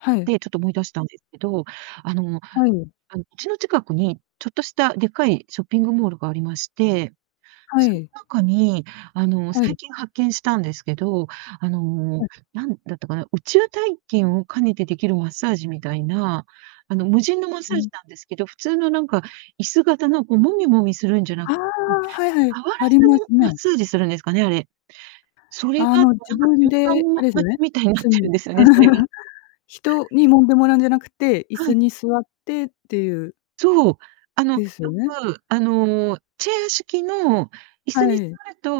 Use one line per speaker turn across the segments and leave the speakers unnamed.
はい。
で、ちょっと思い出したんですけど、あの
はい。
あの家の近くに、ちょっとしたでっかいショッピングモールがありまして、
は
そん
い。
中に、あの、
はい。
最近発見したんですけど、あの、
はい。
何だったかな、宇宙体験を兼ねてできるマッサージみたいな、あの、無人のマッ
う
サージ
ん。
なんですけど、普通のなんか椅子型のこう、もみもみするんじゃな
あ
うん、
あ、はいはい、
触ら
あり
ず
ま
に
す
マッ
ね。
サージするんですかね、あれ。それ
あ
がなん
の、
か
自分
旅館
で
の
あ
わ
れすよ
つ
ね、
みたいに
椅
なっ
子
てるん
に。
ですよね、それが。
人に揉んでもらうんじゃなくて、椅
は
子
い。
に座ってっていう。
そう、あの、
です
よ
ね。
く、あの、チェア式の椅
は
子に座
い。
ると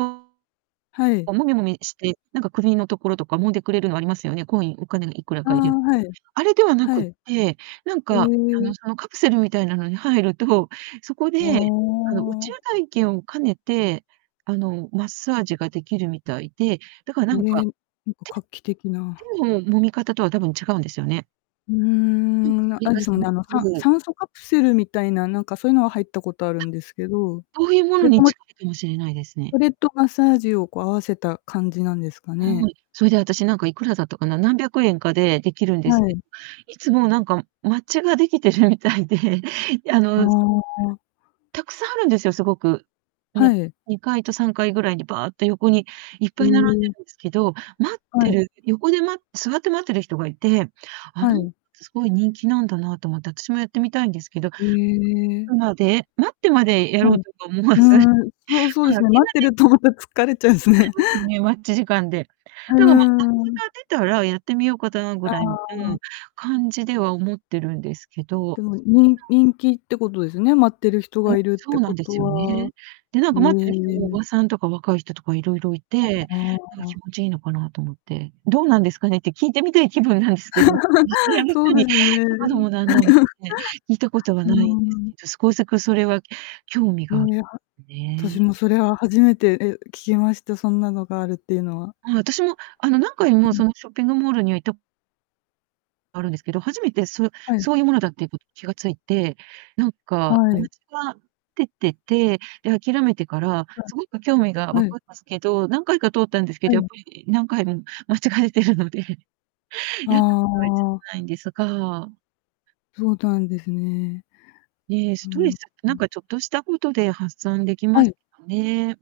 はい。
こうもみもみして、なんか首のところとか、揉んでくれるのありますよね、コイン、お金がいくら
ああ、
か入れると。
はい。
あれではな
は
くっ
い。
て、なんか、あの、
え。
そのカプセルみたいなのに入ると、そこで、
あ、
あの、宇
お
宙
お。
体験を兼ねて、あの、マッサージが出来るみたいで、だからなんか、
ね、なんか画期的
手
な。
手の揉み方とは多分違うんですよね。
うー
なん
ん、む
かそ
な、
れ
あれ
が
で
す
すもん
ご
ね、あのさん
く
酸素カプセルみたいな、なんかそういうのは入ったことあ
あ、
るんですけど、
そういうも
そ
の
れと
に
マ
近いかもしれないですね。
それとマッサージをこう合わせた感じなんですか
は
ね？
い。それであたしなんかいくらだったかな、何百円かでできるんです
は
け
い。
ど、いつもなんか ができてるみたいで、あ
あ
の、その
あ。
たくさんあるんですよ、すごく。ね、
はい。
2階と3階ぐらいにばーっと横にいっ
え
ぱい並んで
え。
るんですけど、待っ
は
て
い。
る、横でま座って待ってる人がいて、あ
は
な
い。
つ、すごい人気なんだなと思って、私もやってみたいんですけど
へ え。
うまで、待ってまでや
ふ
ろう
ん。
とか思わ
う
ず、まあ、
ーん、そうそうですね、
き
待っ
な
て
り
るとまた疲れちゃうんす
疲れ
ね。
ますよね、待ち時間で。
うー
でも、ま、あつ
ん。
が出たらやってみようかたぐ
あ
らいうー
あ。
ん、感じでは思ってるんですけど、
で
そ
も
ういっ
に
た
人気ってことですね、待ってる人
うん、
がいるっ
そ
て
うな
こ
んで
と
すよね。
は。
で、なんか待っ
う
て
え、
る
う
人
え、
もお
う
ばさんとか若い人とか色々いて、
ああ
なんか
ああ。
気持ちいいのかなと思って。「どうなんですかね？」って聞いてみたい気分なんですけど、見知ら ぬ
そう
人
で
に
すね。
聞くのもなんのんで すね、聞いたことは
う
な
ー
いんです
ん。
けど、すこさくそれは興味
え、
があ
は
るん
た
ね。
しもそれは初め、え、聞きました、そんなのがあるっていうのは。
まあ、私もあの何回も
う
そ
ん。
のショッピングモールには行った あるんですけど、初めてそう
はい。
そういうものだっていうこと気が付いて、なんか
はい。
は出てて、で、諦めてから、
う
すごく興味が
ん。
湧
は
く
い。
んですけど、何回か通ったんですけ
は
ど、やっ
い。
ぱり何回も間違えてるので。や
あ
ったことは一度も
あ。
ないんですが。
そうなんですね。
ねえ、
う
ス
ー
トレ
ん。
ス、なんかちょっとしたことで発散でき
は
ます
い。
よね。